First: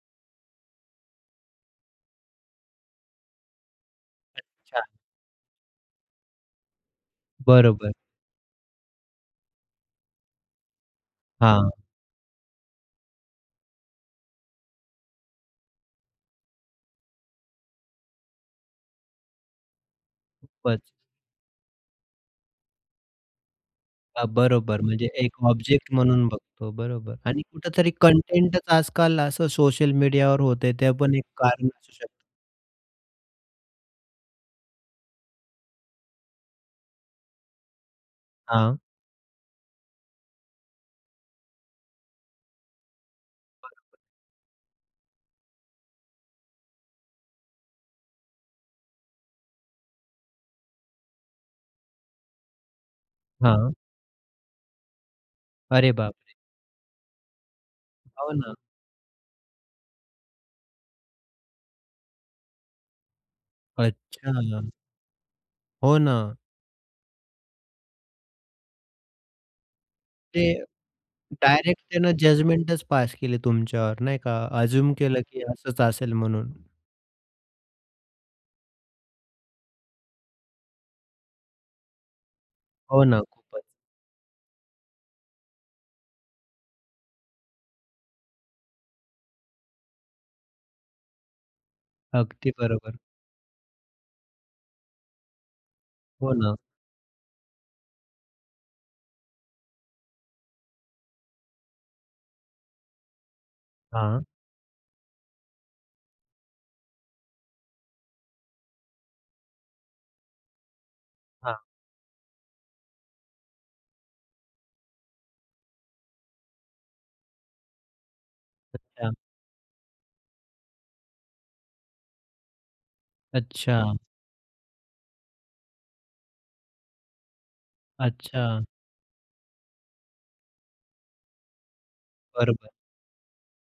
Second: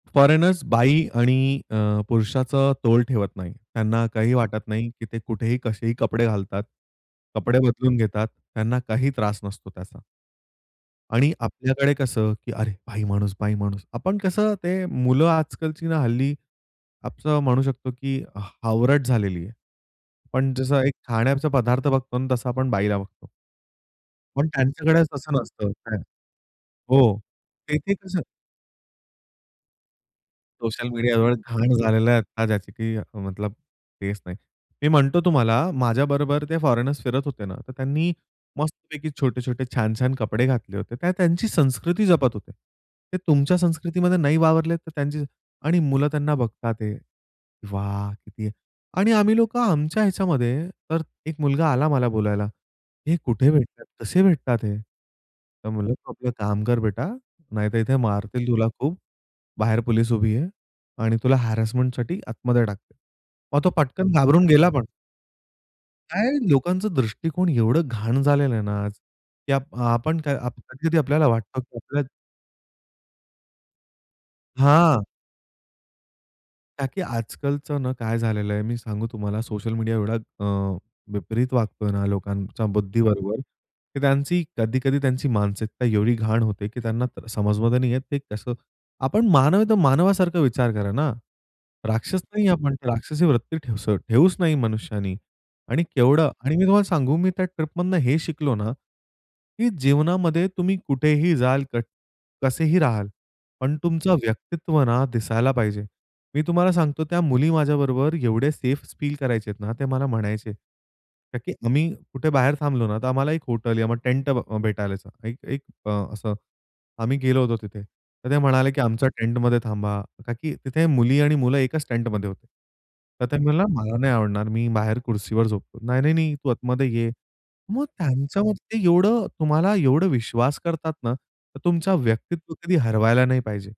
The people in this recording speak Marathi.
फोरेनर्स बाई आणि अ, पुरुषाचा तोल ठेवत नाही. त्यांना काही वाटत अच्छा. नाही, की ते कुठेही कसेही कपडे घालतात, कपडे बरोबर. बदलून घेतात, त्यांना काही त्रास नसतो त्याचा. आणि हां. आपल्याकडे कसं की "अरे बाई माणूस, बाई माणूस." आपण कसं ते मुलं आजकालची ना हल्ली असं म्हणू शकतो की ह हावरट झालेली आहे. पण खूपचं. जसं एक खाण्याचा पदार्थ बघतो आणि तसं आपण बाईला बघतो. हां. पण बरोबर. त्यांच्याकडेच म्हणजे तसं एक नसतं. ऑब्जेक्ट काय? म्हणून बघतो बरोबर हो. आणि कुठेतरी तेथे कसं कंटेंटच आजकाल असं सोशल मीडियावर होतंय सोशल ते पण एक मीडियावर कारण घाण असू शकतो. झालेला आहे आता ज्याची की मतलब तेच नाही. मी म्हणतो तुम्हाला, माझ्याबरोबर ते फॉरेनर्स फिरत होते ना, तर त्यांनी हां. मस्तपैकी छोटे-छोटे, छान-छान कपडे घातले होते. ते त्यांची संस्कृती जपत होते. ते तुमच्या बरोबर. संस्कृतीमध्ये नाही वावरले तरी त्यांची आणि मुलं त्यांना बघतात आहे, "वाह किती." आणि आम्ही लोकं आमच्या ह्याच्यामध्ये. तर एक मुलगा आला मला बोलायला, "हे कुठे हां. भेटतात? कसे भेटतात हे?" तर अरे म्हटलं, "तू आपलं बापरे! काम कर बेटा, नाहीतर इथे हो मारतील ना. तुला खूप. बाहेर पोलीस उभी आहे आणि तुला हॅरेसमेंटसाठी आतमध्ये टाकतील." मग तो पटकन घाबरून गेला अच्छा. पण. हो काय ना. लोकांचा दृष्टिकोण एवढं घाण झालेलं आहे ना आज की आप आपण काय ते आप कधी-कधी आपल्याला वाटतं की डायरेक्ट आपल्या त्यानं जजमेंटच पास केली तुमच्यावर नाही का अझ्युम हां. केलं की असंच असेल म्हणून. ताकी आजकालचं ना, काय झालेलं आहे मी सांगू तुम्हाला, सोशल मीडिया एवढा अ, विपरीत वागतोय ना लोकांच्या हो ना. बुद्धीबरोबर खूपचं. तर त्यांची कधी-कधी त्यांची मानसिकता एवढी घाण होते की त्यांना अ, समजमध्ये नाही येत ते कसं. आपण मानव आहे तर मानवासारखा विचार करा ना. राक्षस नाही अगदी आहे आपण. बरोबर. राक्षसी वृत्ती ठेस ठेवूच नाही मनुष्याने आणि केवढं हो ना. आणि मी तुम्हाला सांगू, मी त्या ट्रिपमधून हे शिकलो ना, की जीवनामध्ये तुम्ही कुठेही जाल, क कसेही राहाल पण तुमचं हां. व्यक्तित्व ना दिसायला पाहिजे. मी तुम्हाला सांगतो त्या मुली माझ्याबरोबर एवढं सेफ फील करायच्यात ना, ते मला म्हणायचे. ताकी हां. आम्ही कुठे बाहेर थांबलो ना, तर आम्हाला एक हॉटेल या मग टेंट ब अ, भेटालाच. एक एक अ, असं आम्ही गेलो होतो तिथे, तर ते म्हणाले की "आमच्या अच्छा. टेंटमध्ये थांबा." ताकी तिथे मुली आणि मुलं एकच टेंटमध्ये होते. तर तो म्हणाला, अच्छा. "मला नाही आवडणार मी बाहेर खुर्चीवर झोपतो." "नाही, नाही, नाही, तू आतमध्ये ये." मग अच्छा. त्यांच्यामध्ये एवढं, तुम्हाला एवढा विश्वास करतात ना, तर तुमचं व्यक्तित्व बरोबर. कधी हरवायला नाही पाहिजे.